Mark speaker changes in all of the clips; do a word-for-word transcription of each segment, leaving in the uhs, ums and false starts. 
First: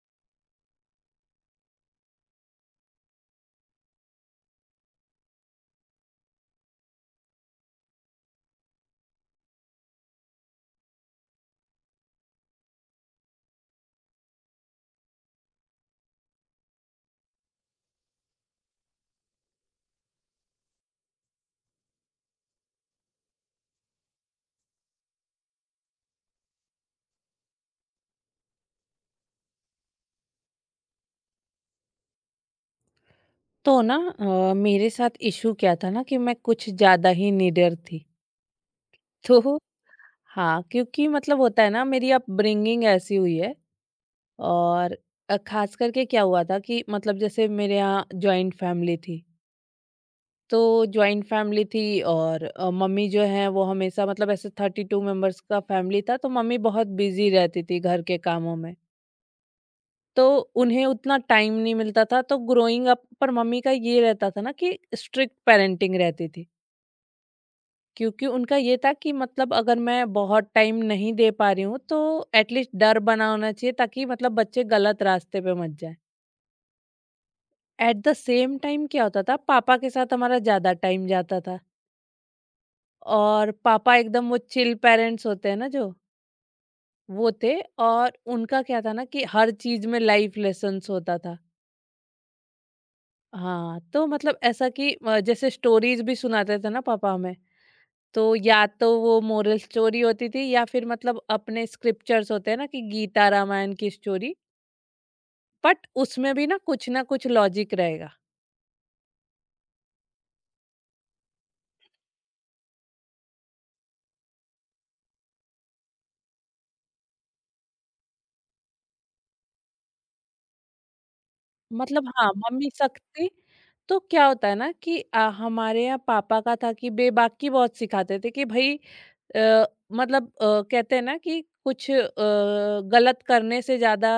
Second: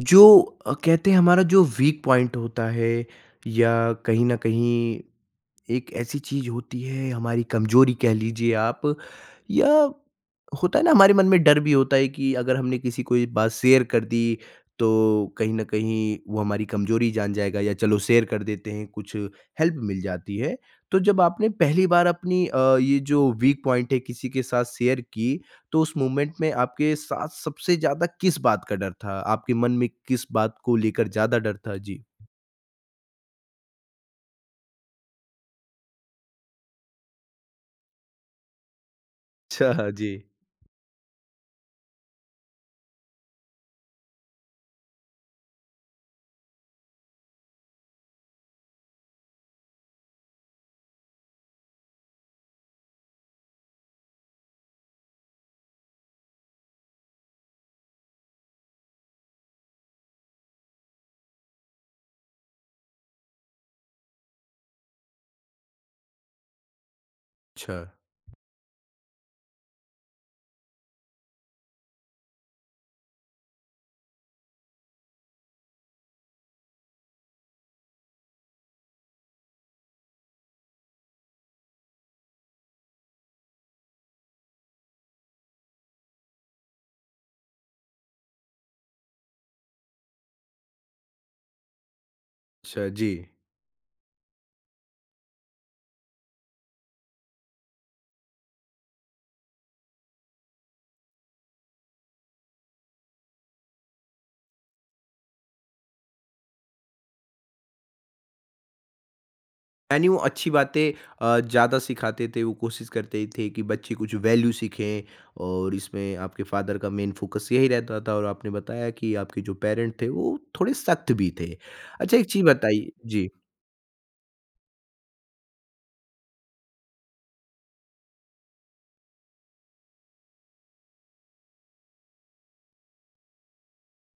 Speaker 1: जो अ, कहते हैं हमारा जो वीक पॉइंट होता है या कहीं न कहीं एक ऐसी चीज़ होती है, हमारी कमज़ोरी कह लीजिए आप, या होता है ना, हमारे मन में डर भी होता है कि अगर हमने किसी को ये बात शेयर कर दी, तो कहीं न कहीं वो हमारी कमज़ोरी जान जाएगा, या चलो शेयर कर देते हैं कुछ हेल्प मिल जाती है। तो जब आपने पहली बार अपनी अ, ये जो वीक पॉइंट है किसी के साथ शेयर की, तो उस मोमेंट में आपके साथ सबसे ज़्यादा किस बात का डर था? आपके मन में किस बात को लेकर ज़्यादा डर था? जी।
Speaker 2: तो ना अ, मेरे साथ इशू क्या था ना कि मैं कुछ ज़्यादा ही निडर थी। तो?
Speaker 1: अच्छा, जी।
Speaker 2: हाँ, क्योंकि मतलब होता है ना मेरी अपब्रिंगिंग ऐसी हुई है और अ, ख़ास करके क्या हुआ था कि मतलब जैसे मेरे यहाँ जॉइंट फैमिली थी। तो जॉइंट फैमिली थी और अ, मम्मी जो हैं वो हमेशा मतलब ऐसे थर्टी टू मेंबर्स का फैमिली था तो मम्मी बहुत बिज़ी रहती थी घर के कामों में। तो उन्हें उतना टाइम नहीं मिलता था तो ग्रोइंग अप पर मम्मी का ये रहता था ना कि स्ट्रिक्ट पेरेंटिंग रहती थी।
Speaker 1: अच्छा।
Speaker 2: क्योंकि उनका ये था कि मतलब अगर मैं बहुत टाइम नहीं दे पा रही हूँ तो एटलीस्ट डर बना होना चाहिए ताकि मतलब बच्चे गलत रास्ते पे मत जाए। एट द सेम टाइम क्या होता था पापा के साथ हमारा ज्यादा टाइम जाता था और पापा एकदम वो चिल पेरेंट्स होते हैं ना जो वो थे। और उनका क्या था ना कि हर चीज में लाइफ लेसन होता था।
Speaker 1: अच्छा, जी।
Speaker 2: हाँ तो मतलब ऐसा कि अ, जैसे स्टोरीज भी सुनाते थे ना पापा हमें। तो या तो वो मोरल स्टोरी होती थी या फिर मतलब अपने स्क्रिप्चर्स होते हैं ना कि गीता रामायण की स्टोरी। बट उसमें भी ना कुछ ना कुछ लॉजिक रहेगा।
Speaker 1: यानी वो अच्छी बातें अ, ज़्यादा सिखाते थे, वो कोशिश करते थे कि बच्चे कुछ वैल्यू सीखें, और इसमें आपके फ़ादर का मेन फ़ोकस यही रहता था। और आपने बताया कि आपके जो पेरेंट थे, वो थोड़े सख्त भी थे।
Speaker 2: मतलब
Speaker 1: अच्छा, एक
Speaker 2: हाँ
Speaker 1: चीज़
Speaker 2: मम्मी
Speaker 1: बताइए
Speaker 2: सख्त
Speaker 1: जी।
Speaker 2: थी। तो क्या होता है ना कि आ, हमारे यहाँ पापा का था कि बेबाकी बहुत सिखाते थे कि भाई अ, मतलब अ, कहते हैं ना कि कुछ अ, गलत करने से ज्यादा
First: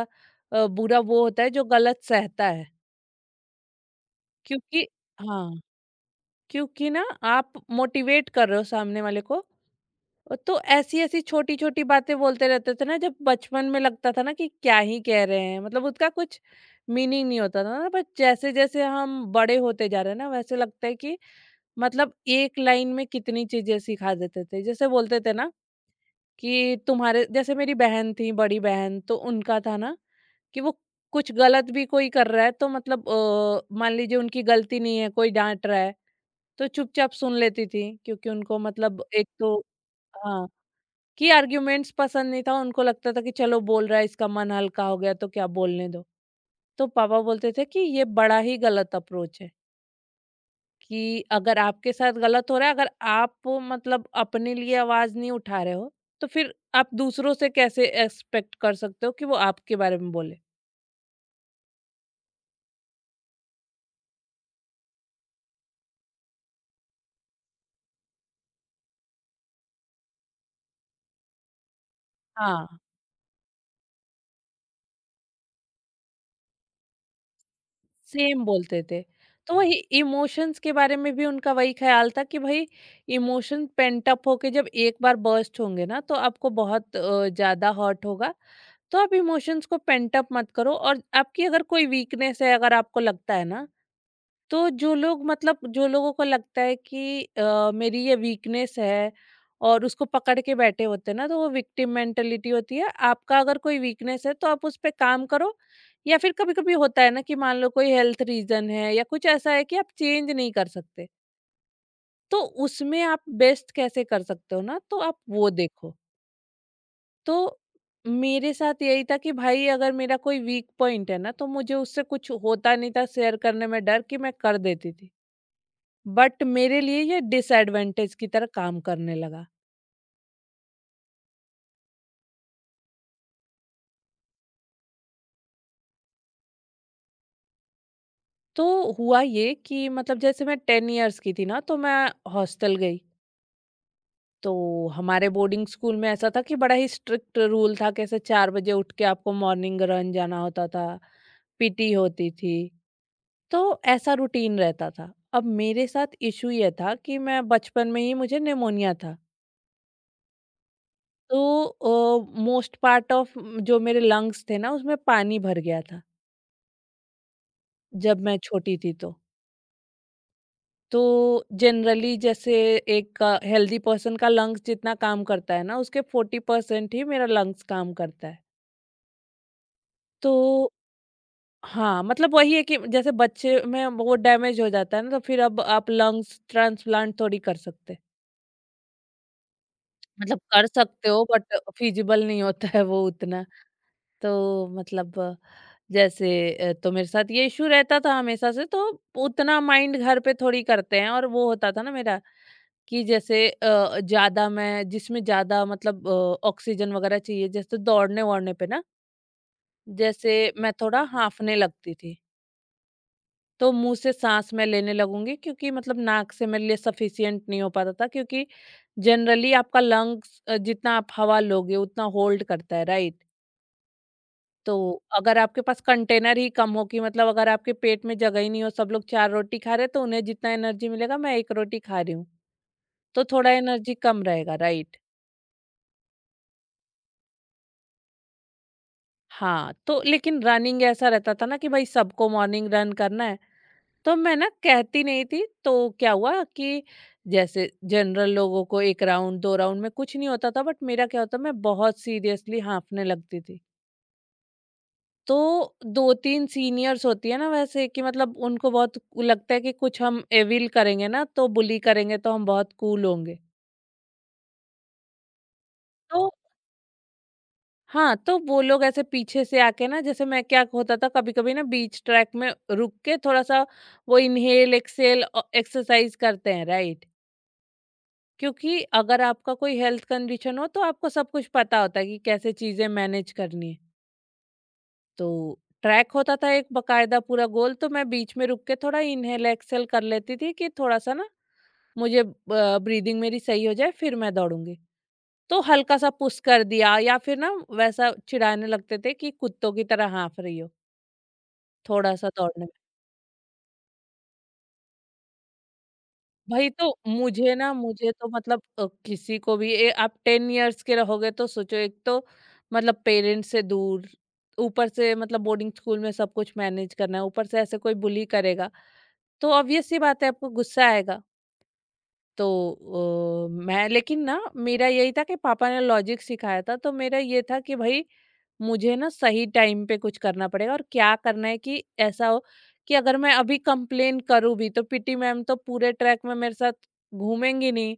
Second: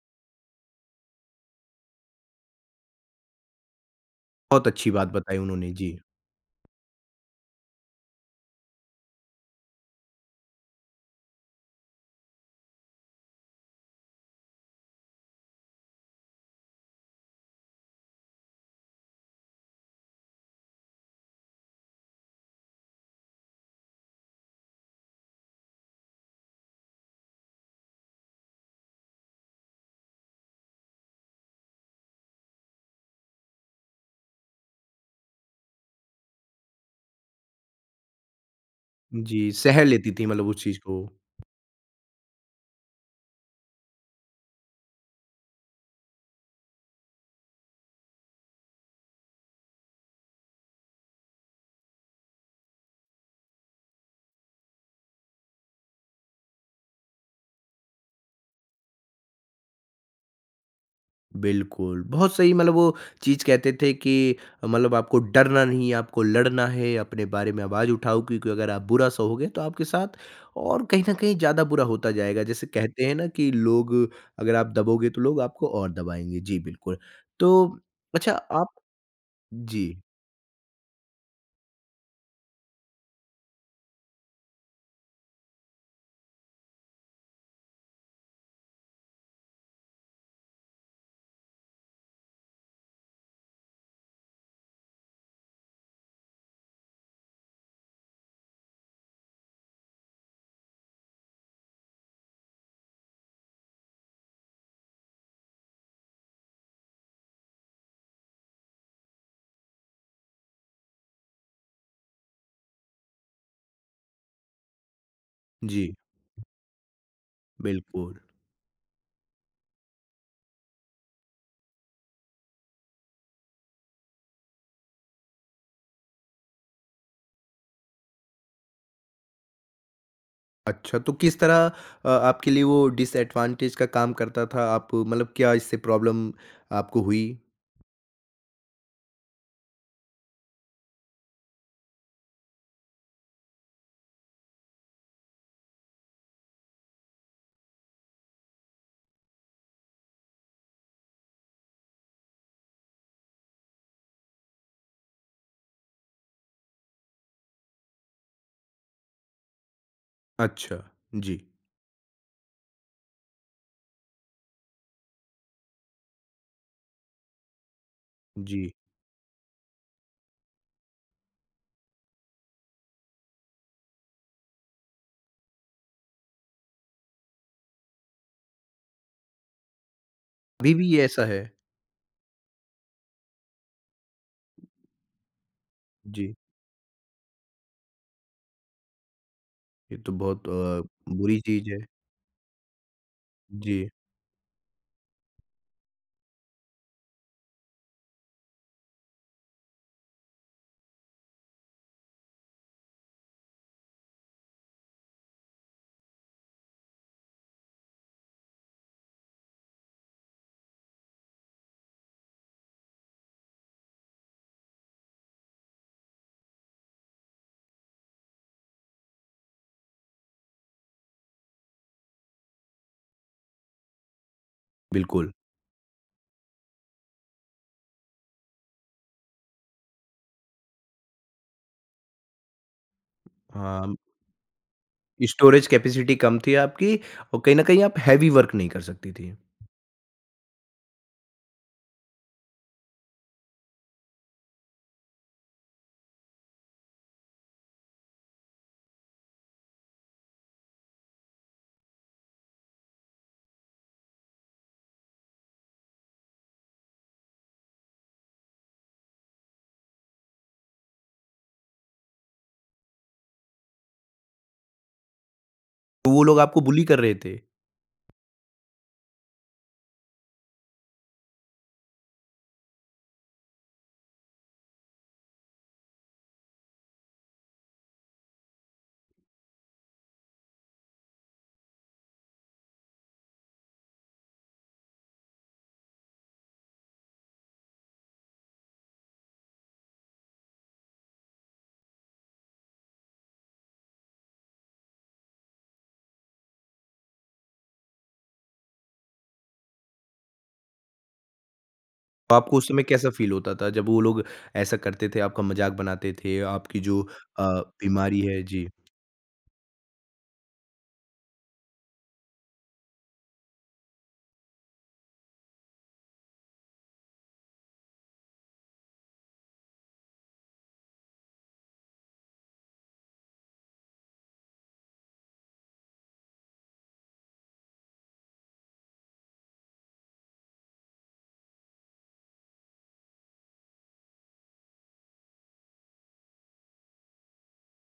Speaker 2: अ, बुरा वो होता है जो गलत सहता है।
Speaker 1: बहुत
Speaker 2: क्योंकि
Speaker 1: अच्छी बात बताई
Speaker 2: हाँ
Speaker 1: उन्होंने, जी।
Speaker 2: क्योंकि ना आप मोटिवेट कर रहे हो सामने वाले को। तो ऐसी ऐसी छोटी छोटी बातें बोलते रहते थे ना जब बचपन में लगता था ना कि क्या ही कह रहे हैं मतलब उसका कुछ मीनिंग नहीं होता था ना बट जैसे जैसे हम बड़े होते जा रहे हैं ना वैसे लगता है कि मतलब एक लाइन में कितनी चीजें सिखा देते थे। जैसे बोलते थे ना कि तुम्हारे जैसे मेरी बहन थी बड़ी बहन तो उनका था ना कि वो कुछ गलत भी कोई कर रहा है तो मतलब अ, मान लीजिए उनकी गलती नहीं है कोई डांट रहा है तो चुपचाप सुन लेती थी क्योंकि उनको मतलब एक
Speaker 1: जी,
Speaker 2: तो
Speaker 1: सह लेती थी मतलब
Speaker 2: हाँ।
Speaker 1: उस चीज़ को।
Speaker 2: कि आर्ग्यूमेंट्स पसंद नहीं था उनको लगता था कि चलो बोल रहा है इसका मन हल्का हो गया तो क्या बोलने दो। तो पापा बोलते थे कि ये बड़ा ही गलत अप्रोच है कि अगर आपके साथ गलत हो रहा है अगर आप वो मतलब अपने लिए आवाज नहीं उठा रहे हो तो फिर आप दूसरों से कैसे एक्सपेक्ट कर सकते हो कि वो आपके बारे में बोले।
Speaker 1: बिल्कुल, बहुत सही। मतलब वो चीज़ कहते थे कि मतलब आपको डरना नहीं है, आपको लड़ना है, अपने बारे में आवाज़ उठाओ, क्योंकि अगर आप बुरा सहोगे तो आपके साथ और कहीं न कहीं ज़्यादा बुरा होता जाएगा। जैसे
Speaker 2: हाँ
Speaker 1: कहते हैं ना कि लोग, अगर आप दबोगे तो लोग आपको और दबाएँगे। जी, बिल्कुल। तो अच्छा
Speaker 2: सेम
Speaker 1: आप,
Speaker 2: बोलते थे। तो वही
Speaker 1: जी,
Speaker 2: इमोशंस के बारे में भी उनका वही ख़्याल था कि भई इमोशन पेंट अप होके जब एक बार बर्स्ट होंगे ना तो आपको बहुत अ, ज़्यादा हर्ट होगा। तो आप इमोशंस को पेंट अप मत करो और आपकी अगर कोई वीकनेस है अगर आपको लगता है ना तो जो लोग मतलब जो लोगों को लगता है कि अ, मेरी ये वीकनेस है और उसको पकड़ के बैठे होते हैं ना तो वो विक्टिम मेंटेलिटी होती है। आपका अगर कोई वीकनेस है तो आप उस पे काम करो या फिर कभी कभी होता है ना कि मान लो कोई हेल्थ रीजन है या कुछ ऐसा है कि आप चेंज नहीं कर सकते तो उसमें आप बेस्ट कैसे कर सकते हो ना तो आप वो
Speaker 1: जी,
Speaker 2: देखो। तो
Speaker 1: बिल्कुल।
Speaker 2: मेरे साथ यही था कि भाई अगर मेरा कोई वीक पॉइंट है ना तो मुझे उससे कुछ होता नहीं था शेयर करने में डर कि मैं कर देती थी। बट मेरे लिए ये डिसएडवांटेज की तरह काम करने लगा।
Speaker 1: अच्छा, तो किस तरह अ, आपके लिए वो डिसएडवांटेज का काम करता था? आप मतलब क्या इससे प्रॉब्लम आपको हुई?
Speaker 2: तो हुआ ये कि मतलब जैसे मैं टेन इयर्स की थी ना तो मैं हॉस्टल गई। तो हमारे बोर्डिंग स्कूल में ऐसा था कि बड़ा ही स्ट्रिक्ट रूल था कैसे चार बजे उठ के आपको मॉर्निंग रन जाना होता था, पीटी होती थी। तो ऐसा रूटीन रहता था। अब मेरे साथ इशू ये था कि मैं बचपन में ही मुझे निमोनिया था।
Speaker 1: अच्छा, जी,
Speaker 2: तो मोस्ट पार्ट ऑफ जो मेरे लंग्स थे ना उसमें पानी भर गया था जब मैं
Speaker 1: जी।
Speaker 2: छोटी थी तो। तो जनरली जैसे एक हेल्दी पर्सन का लंग्स जितना काम करता है ना उसके फोर्टी परसेंट ही मेरा लंग्स काम करता है। तो
Speaker 1: अभी भी ये ऐसा है?
Speaker 2: हाँ मतलब वही है कि जैसे बच्चे में वो डैमेज हो जाता है ना तो फिर अब आप
Speaker 1: जी,
Speaker 2: लंग्स ट्रांसप्लांट थोड़ी कर सकते।
Speaker 1: ये तो
Speaker 2: मतलब
Speaker 1: बहुत
Speaker 2: कर सकते
Speaker 1: अ,
Speaker 2: हो
Speaker 1: बुरी
Speaker 2: बट
Speaker 1: चीज़ है।
Speaker 2: फिजिबल नहीं होता है वो उतना।
Speaker 1: जी,
Speaker 2: तो मतलब जैसे अ, तो मेरे साथ ये इशू रहता था हमेशा से। तो उतना माइंड घर पे थोड़ी करते हैं और वो होता था ना मेरा कि जैसे अ, ज़्यादा मैं जिसमें ज़्यादा मतलब अ, ऑक्सीजन वगैरह चाहिए जैसे दौड़ने वौड़ने पे ना जैसे मैं थोड़ा हाँफने लगती थी तो मुंह से सांस मैं लेने लगूंगी क्योंकि मतलब नाक से मेरे लिए सफिशिएंट नहीं हो पाता था। क्योंकि जनरली आपका लंग्स जितना आप हवा लोगे उतना होल्ड करता है राइट। तो
Speaker 1: बिल्कुल।
Speaker 2: अगर आपके पास कंटेनर ही कम हो कि मतलब अगर आपके पेट में जगह ही नहीं हो सब लोग चार रोटी खा रहे हैं, तो उन्हें जितना एनर्जी मिलेगा मैं एक रोटी खा रही हूँ तो थोड़ा एनर्जी
Speaker 1: हाँ,
Speaker 2: कम रहेगा राइट।
Speaker 1: स्टोरेज कैपेसिटी कम थी आपकी, और कहीं न कहीं आप हेवी वर्क नहीं कर सकती थी।
Speaker 2: हाँ, तो लेकिन रनिंग ऐसा रहता था ना कि भाई सबको मॉर्निंग रन करना है, तो मैं ना कहती नहीं थी। तो क्या हुआ कि जैसे जनरल लोगों को एक राउंड, दो राउंड में कुछ नहीं होता था बट मेरा क्या होता मैं बहुत सीरियसली हाँफने लगती थी। तो दो तीन सीनियर्स होती है ना वैसे कि मतलब उनको बहुत लगता है कि कुछ हम एविल करेंगे ना तो बुली करेंगे तो हम बहुत कूल होंगे।
Speaker 1: तो वो
Speaker 2: तो
Speaker 1: लोग आपको बुली कर रहे थे।
Speaker 2: हाँ, तो वो लोग ऐसे पीछे से आके ना जैसे मैं क्या होता था कभी-कभी ना बीच ट्रैक में रुक के थोड़ा-सा वो इन्हेल एक्सहेल अ, एक्सरसाइज करते हैं, राइट? क्योंकि अगर आपका कोई हेल्थ कंडीशन हो तो आपको सब कुछ पता होता है कि कैसे चीज़ें मैनेज करनी है। तो ट्रैक होता था एक बाकायदा पूरा गोल तो मैं बीच में रुक के थोड़ा इन्हेल एक्सहेल कर लेती थी कि थोड़ा-सा ना मुझे अ, ब्रीदिंग मेरी सही हो जाए फिर मैं दौड़ूंगी। तो हल्का सा पुश कर दिया या फिर ना वैसा चिढ़ाने लगते थे कि कुत्तों की तरह हाँफ रही हो, थोड़ा-सा
Speaker 1: तो आपको
Speaker 2: दौड़ने
Speaker 1: उस
Speaker 2: में।
Speaker 1: समय कैसा फ़ील होता था जब वो लोग ऐसा करते थे, आपका मज़ाक बनाते थे,
Speaker 2: भाई
Speaker 1: आपकी
Speaker 2: तो
Speaker 1: जो अ,
Speaker 2: मुझे ना मुझे
Speaker 1: बीमारी
Speaker 2: तो
Speaker 1: है?
Speaker 2: मतलब
Speaker 1: जी,
Speaker 2: अ, किसी को भी ए, आप टेन इयर्स के रहोगे तो सोचो एक तो मतलब पेरेंट्स से दूर, ऊपर से मतलब बोर्डिंग स्कूल में सब कुछ मैनेज करना है, ऊपर से ऐसे कोई बुली करेगा, तो ऑब्वियस सी बात है आपको गुस्सा आएगा। तो अ, मैं लेकिन ना मेरा यही था कि पापा ने लॉजिक सिखाया था तो मेरा ये था कि भाई मुझे ना सही टाइम पे कुछ करना पड़ेगा और क्या करना है कि ऐसा हो कि अगर मैं अभी कंप्लेन करूँ भी तो पीटी मैम तो पूरे ट्रैक में मेरे साथ घूमेंगी नहीं।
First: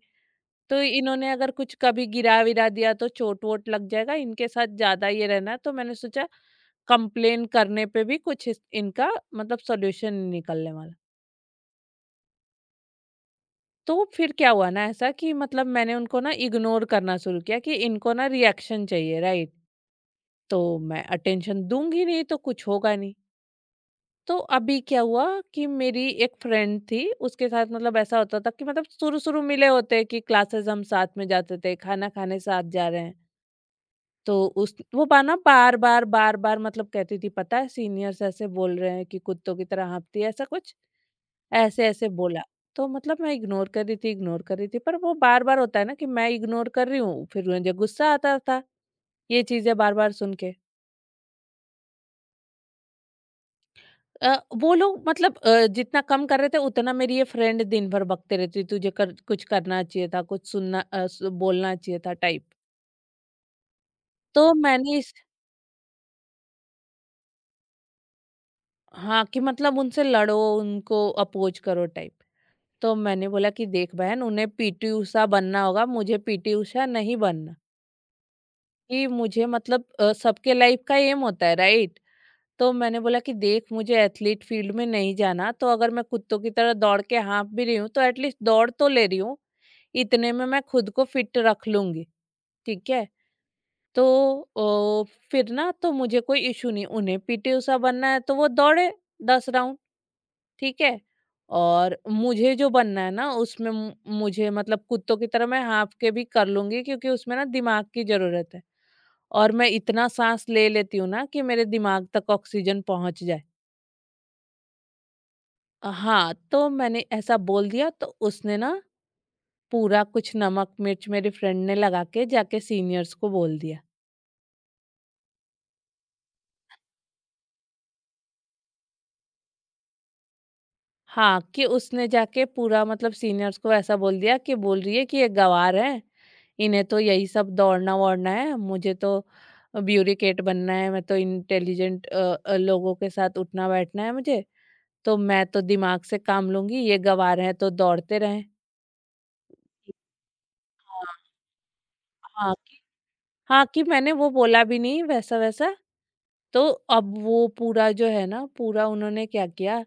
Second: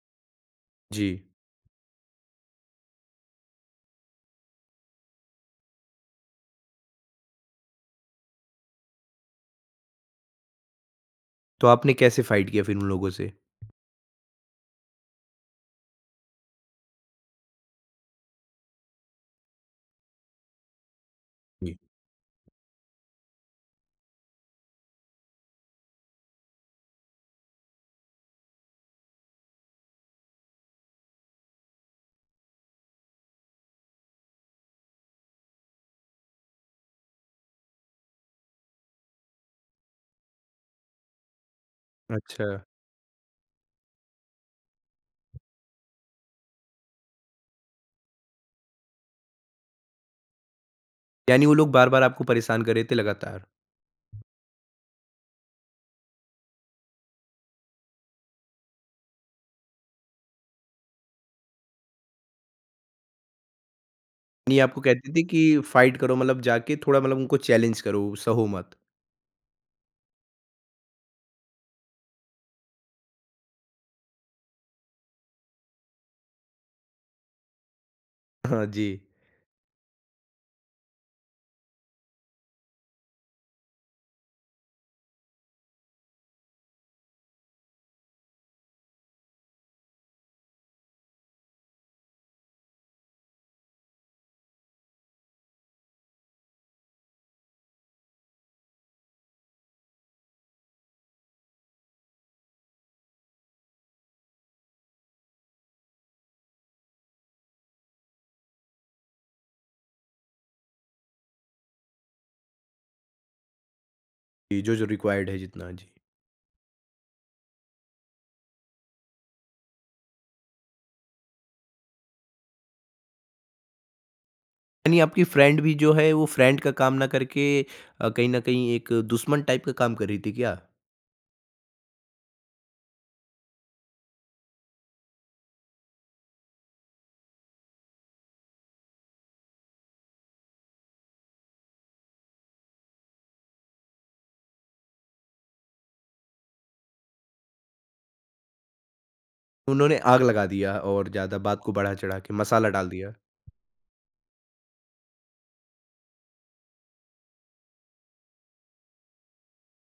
Speaker 2: तो
Speaker 1: जी।
Speaker 2: इन्होंने अगर कुछ कभी गिरा विरा दिया तो चोट वोट लग जाएगा इनके साथ ज्यादा ये रहना है। तो मैंने सोचा कंप्लेन करने पे भी कुछ इस- इनका मतलब सॉल्यूशन निकलने वाला।
Speaker 1: तो आपने कैसे फाइट किया फिर उन लोगों से?
Speaker 2: तो फिर क्या हुआ ना ऐसा कि मतलब मैंने उनको ना इग्नोर करना शुरू किया कि इनको ना रिएक्शन चाहिए राइट। तो मैं अटेंशन
Speaker 1: जी।
Speaker 2: दूंगी नहीं तो कुछ होगा नहीं। तो अभी क्या हुआ कि मेरी एक फ्रेंड थी उसके साथ मतलब ऐसा होता था कि मतलब शुरू शुरू मिले होते कि क्लासेस हम साथ में जाते थे खाना खाने साथ जा रहे हैं। तो उस वो बाना बार बार बार बार मतलब कहती थी पता है सीनियर्स ऐसे बोल रहे हैं कि कुत्तों की तरह हाँफती है ऐसा कुछ ऐसे-ऐसे बोला।
Speaker 1: अच्छा,
Speaker 2: तो मतलब मैं इग्नोर कर रही थी, इग्नोर कर रही थी, पर वो बार-बार होता है ना कि मैं इग्नोर कर रही हूँ, फिर मुझे गुस्सा आता था, ये चीज़ें बार-बार सुन के।
Speaker 1: यानी वो लोग बार-बार आपको परेशान कर रहे थे लगातार।
Speaker 2: अ, वो लोग मतलब अ, जितना कम कर रहे थे उतना मेरी ये फ्रेंड दिन भर बकते रहती, तुझे कर कुछ करना चाहिए था, कुछ सुनना अ, सु बोलना चाहिए था टाइप। तो
Speaker 1: यानी आपको
Speaker 2: मैंने
Speaker 1: कहते
Speaker 2: इस
Speaker 1: थे कि फाइट करो, मतलब जाके थोड़ा मतलब उनको चैलेंज करो, सहो मत।
Speaker 2: हाँ, कि मतलब उनसे लड़ो, उनको अपोज़ करो टाइप। तो मैंने बोला कि देख बहन उन्हें पीटी ऊषा बनना होगा, मुझे पीटी ऊषा नहीं बनना।
Speaker 1: हाँ, जी।
Speaker 2: कि मुझे मतलब अ, सबके लाइफ का एम होता है राइट। तो मैंने बोला कि देख मुझे एथलीट फील्ड में नहीं जाना तो अगर मैं कुत्तों की तरह दौड़ के हाँफ भी रही हूँ तो एटलीस्ट दौड़ तो ले रही हूँ इतने में मैं खुद को फिट रख लूंगी ठीक है। तो ओ, फिर ना तो मुझे कोई इशू नहीं उन्हें पीटी उषा बनना है तो वो दौड़े दस राउंड ठीक है। और मुझे जो बनना है ना उसमें मु- मुझे मतलब कुत्तों की तरह मैं हाँफ के भी कर लूंगी क्योंकि उसमें ना दिमाग की जरूरत है और मैं इतना साँस ले लेती हूँ ना कि मेरे दिमाग तक ऑक्सीजन पहुँच जाए।
Speaker 1: जी, जो जो रिक्वायर्ड है जितना, जी।
Speaker 2: हाँ, तो मैंने ऐसा बोल दिया तो उसने ना पूरा कुछ नमक मिर्च मेरी फ्रेंड ने लगा के जाके सीनियर्स को बोल दिया।
Speaker 1: यानी आपकी फ्रेंड भी जो है, वो फ्रेंड का काम ना करके अ, कहीं न कहीं एक दुश्मन टाइप का काम कर रही थी क्या?
Speaker 2: हाँ, कि उसने जाके पूरा मतलब सीनियर्स को ऐसा बोल दिया कि बोल रही है कि ये गँवार हैं, इन्हें तो यही सब दौड़ना-वौड़ना है, मुझे तो ब्यूरीकेट बनना है, मैं तो इंटेलिजेंट अ अ, लोगों के साथ उठना-बैठना है मुझे, तो मैं तो दिमाग से काम लूँगी, ये गँवार हैं तो दौड़ते रहें।
Speaker 1: उन्होंने आग लगा दिया और
Speaker 2: हाँ।
Speaker 1: ज़्यादा बात को बढ़ा-चढ़ा के
Speaker 2: हाँ
Speaker 1: मसाला
Speaker 2: कि
Speaker 1: डाल दिया।
Speaker 2: हाँ कि मैंने वो बोला भी नहीं वैसा-वैसा, तो अब वो पूरा जो है ना पूरा उन्होंने क्या किया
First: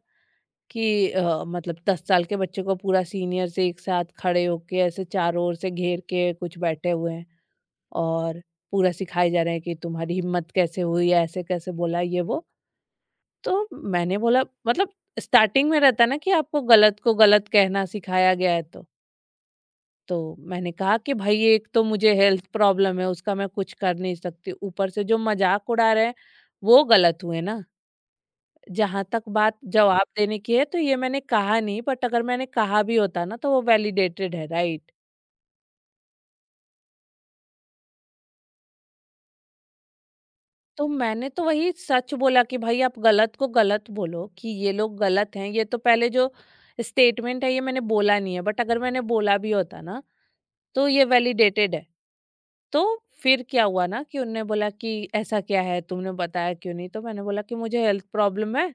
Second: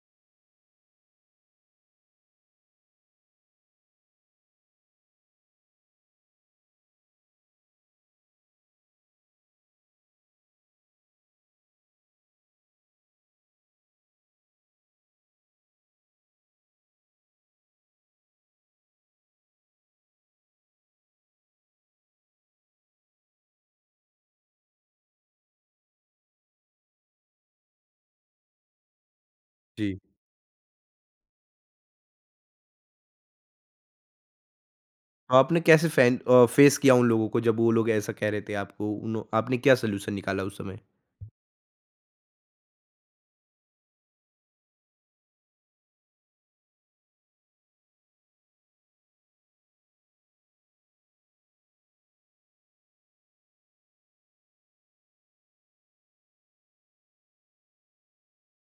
Speaker 2: कि अ, मतलब दस साल के बच्चे को पूरा सीनियर्स एक साथ खड़े होके ऐसे चारों ओर से घेर के कुछ बैठे हुए हैं और पूरा सिखाए जा रहे हैं कि तुम्हारी हिम्मत कैसे हुई, ऐसे कैसे बोला ये वो। तो मैंने बोला मतलब स्टार्टिंग में रहता है ना कि आपको गलत को गलत कहना सिखाया गया है तो। तो मैंने कहा कि भाई एक तो मुझे हेल्थ प्रॉब्लम है उसका मैं कुछ कर नहीं सकती, ऊपर से जो मजाक उड़ा रहे हैं वो गलत हुए ना। जहां तक बात
Speaker 1: जी,
Speaker 2: जवाब देने की है तो ये मैंने कहा नहीं, बट अगर मैंने कहा भी होता ना तो वो वैलिडेटेड है राइट।
Speaker 1: तो आपने कैसे फ़ैन अ, फेस किया उन लोगों को जब वो लोग ऐसा कह रहे थे आपको? उन्हों आपने क्या सॉल्यूशन निकाला उस समय?
Speaker 2: तो मैंने तो वही सच बोला कि भाई आप गलत को गलत बोलो कि ये लोग गलत हैं, ये तो पहले जो स्टेटमेंट है ये मैंने बोला नहीं है, बट अगर मैंने बोला भी होता ना तो ये वैलिडेटेड है। तो फिर क्या हुआ ना कि उनने बोला कि ऐसा क्या है तुमने बताया क्यों नहीं, तो मैंने बोला कि मुझे हेल्थ प्रॉब्लम है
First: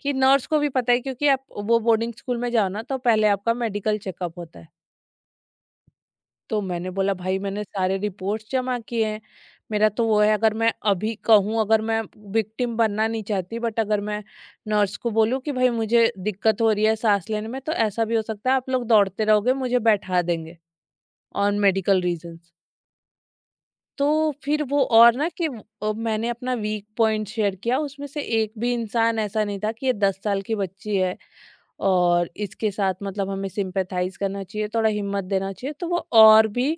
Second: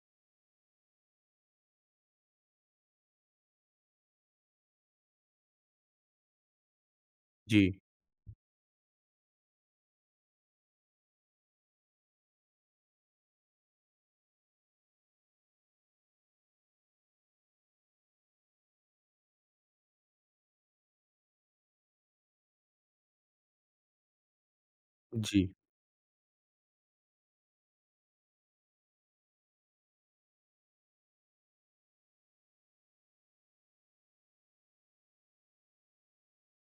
Speaker 2: कि नर्स को भी पता है, क्योंकि आप वो बोर्डिंग स्कूल में जाओ ना तो पहले आपका मेडिकल चेकअप होता है। तो मैंने बोला भाई मैंने
Speaker 1: जी,
Speaker 2: सारे रिपोर्ट्स जमा किए हैं। मेरा तो वो है, अगर मैं अभी कहूँ, अगर मैं विक्टिम बनना नहीं चाहती, बट अगर मैं नर्स को बोलूँ कि भाई मुझे दिक्कत हो रही है सांस लेने में, तो ऐसा भी हो सकता है आप लोग दौड़ते रहोगे मुझे बैठा देंगे ऑन मेडिकल रीजंस। तो फिर वो और ना
Speaker 1: जी।
Speaker 2: कि वो- अ, मैंने अपना वीक पॉइंट शेयर किया, उसमें से एक भी इंसान ऐसा नहीं था कि ये दस साल की बच्ची है और इसके साथ मतलब हमें सिंपैथाइज करना चाहिए थोड़ा हिम्मत देना चाहिए। तो वो और भी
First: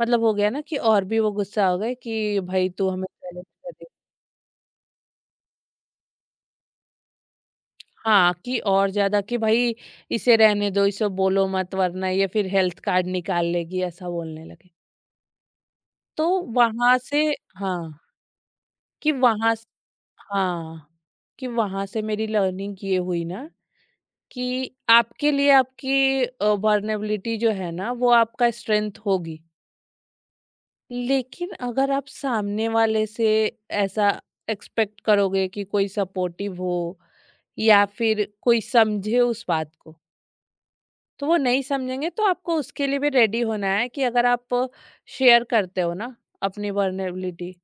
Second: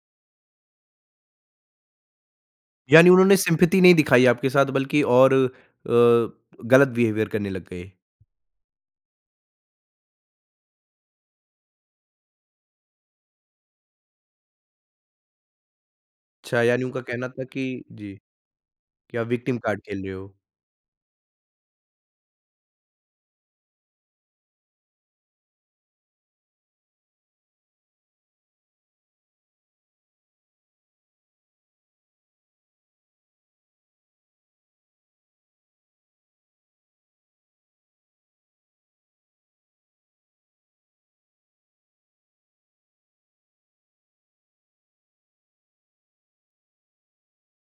Speaker 2: मतलब हो गया ना कि और भी वो गुस्सा हो गए कि भाई तू हमें
Speaker 1: यानी उन्होंने
Speaker 2: challenge कर
Speaker 1: सिम्पैथी
Speaker 2: रही है।
Speaker 1: नहीं दिखाई आपके साथ, बल्कि और अ, गलत बिहेवियर करने लग गए।
Speaker 2: हाँ कि और ज्यादा कि भाई इसे रहने दो इसे बोलो मत, वरना ये फिर हेल्थ कार्ड निकाल लेगी ऐसा बोलने लगे। तो
Speaker 1: अच्छा, यानी
Speaker 2: वहां
Speaker 1: उनका
Speaker 2: से।
Speaker 1: कहना था कि,
Speaker 2: हाँ
Speaker 1: जी,
Speaker 2: कि
Speaker 1: कि आप
Speaker 2: वहां।
Speaker 1: विक्टिम कार्ड खेल रहे हो।
Speaker 2: हाँ, कि वहाँ से मेरी लर्निंग ये हुई ना कि आपके लिए आपकी अ, वल्नरेबिलिटी जो है ना वो आपका स्ट्रेंथ होगी। लेकिन अगर आप सामने वाले से ऐसा एक्सपेक्ट करोगे कि कोई सपोर्टिव हो या फिर कोई समझे उस बात को, तो वो नहीं समझेंगे, तो आपको उसके लिए भी रेडी होना है कि अगर आप शेयर करते हो ना अपनी वर्नेबिलिटी,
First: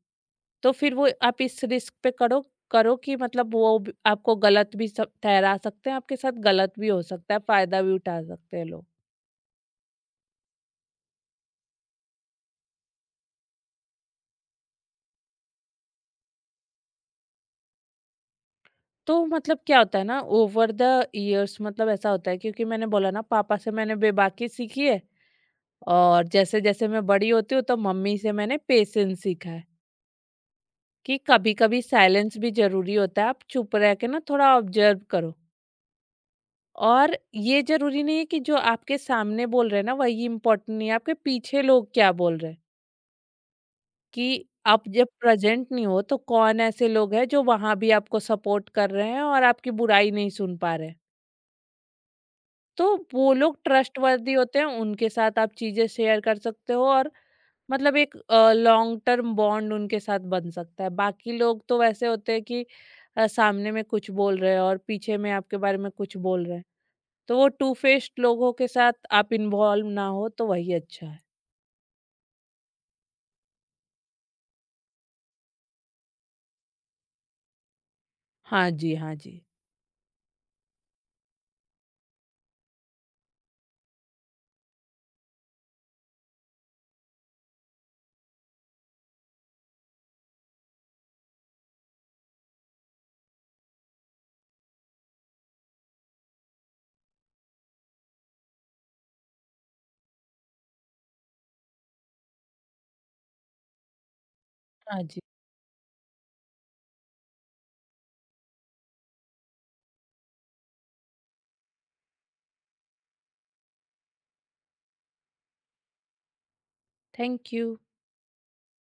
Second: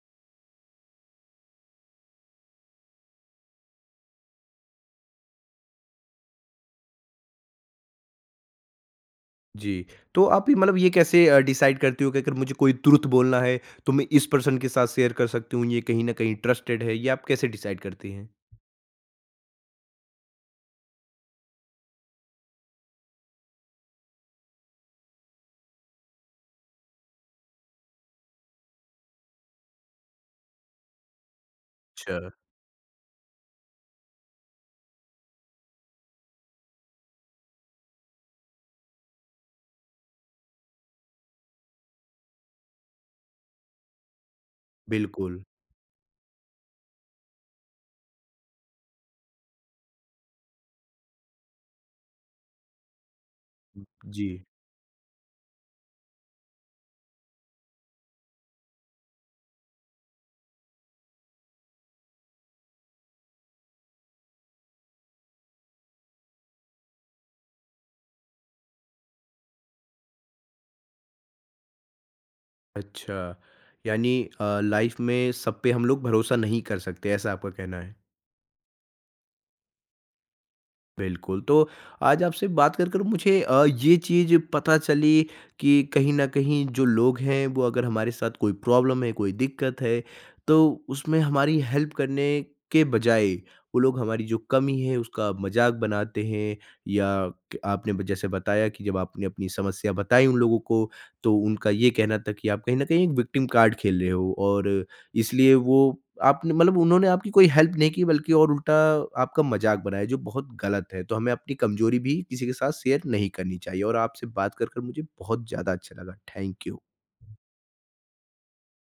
Speaker 2: तो फिर वो आप इस रिस्क पे करो करो कि मतलब वो भी- आपको गलत भी सब- ठहरा सकते हैं, आपके साथ गलत भी हो सकता है, फायदा भी उठा सकते हैं लोग।
Speaker 1: जी, तो आप ये मतलब ये कैसे अ, डिसाइड करती हो कि अगर मुझे कोई तुरंत बोलना है, तो मैं इस पर्सन के साथ शेयर कर सकती हूँ, ये कहीं न कहीं ट्रस्टेड है, ये आप कैसे डिसाइड करती हैं?
Speaker 2: तो मतलब क्या होता है ना ओवर द इयर्स मतलब ऐसा होता है, क्योंकि मैंने बोला ना पापा से मैंने बेबाकी सीखी है, और जैसे जैसे मैं बड़ी होती हूँ तो मम्मी से मैंने पेशेंस सीखा है कि कभी-कभी
Speaker 1: अच्छा।
Speaker 2: साइलेंस भी ज़रूरी होता है। आप चुप रह के ना थोड़ा ऑब्ज़र्व करो। और ये ज़रूरी नहीं है कि जो आपके सामने बोल रहे हैं ना वही इम्पोर्टेंट नहीं है, आपके पीछे लोग क्या बोल रहे हैं, कि आप जब
Speaker 1: बिल्कुल,
Speaker 2: प्रेज़ेंट नहीं हो तो कौन ऐसे लोग हैं जो वहाँ भी आपको सपोर्ट कर रहे हैं और आपकी बुराई नहीं सुन पा रहे हैं। तो वो लोग ट्रस्टवर्दी
Speaker 1: जी,
Speaker 2: होते हैं, उनके साथ आप चीज़ें शेयर कर सकते हो, और मतलब एक अ, लॉन्ग टर्म बॉन्ड उनके साथ बन सकता है। बाकी लोग तो वैसे होते हैं कि अ, सामने में कुछ बोल रहे हैं और पीछे में आपके बारे में कुछ बोल रहे हैं। तो वो टू फेस्ड लोगों के साथ आप इन्वॉल्व ना हो तो वही अच्छा है।
Speaker 1: अच्छा। यानी अ, लाइफ़ में सब पे हम लोग भरोसा नहीं कर सकते, ऐसा आपका कहना है।
Speaker 2: हाँ जी, हाँ जी।
Speaker 1: बिल्कुल। तो आज आपसे बात कर कर मुझे अ, ये चीज़ पता चली कि कहीं न कहीं जो लोग हैं, वो अगर हमारे साथ कोई प्रॉब्लम है, कोई दिक्कत है, तो उसमें हमारी हेल्प करने के बजाय वो लोग हमारी जो कमी है उसका मज़ाक बनाते हैं, या क आपने ब जैसे बताया कि जब आपने अपनी समस्या बताई उन लोगों को, तो उनका ये कहना था कि आप कहीं न कहीं एक विक्टिम कार्ड खेल रहे हो, और
Speaker 2: हाँ जी,
Speaker 1: इसलिए वो आपने मतलब उन्होंने आपकी कोई हेल्प नहीं की, बल्कि और उल्टा आपका मज़ाक बनाया, जो बहुत गलत है। तो हमें अपनी कमज़ोरी भी किसी के साथ शेयर नहीं करनी चाहिए। और आपसे बात कर, कर मुझे बहुत ज़्यादा अच्छा लगा। Thank you.
Speaker 2: Thank you.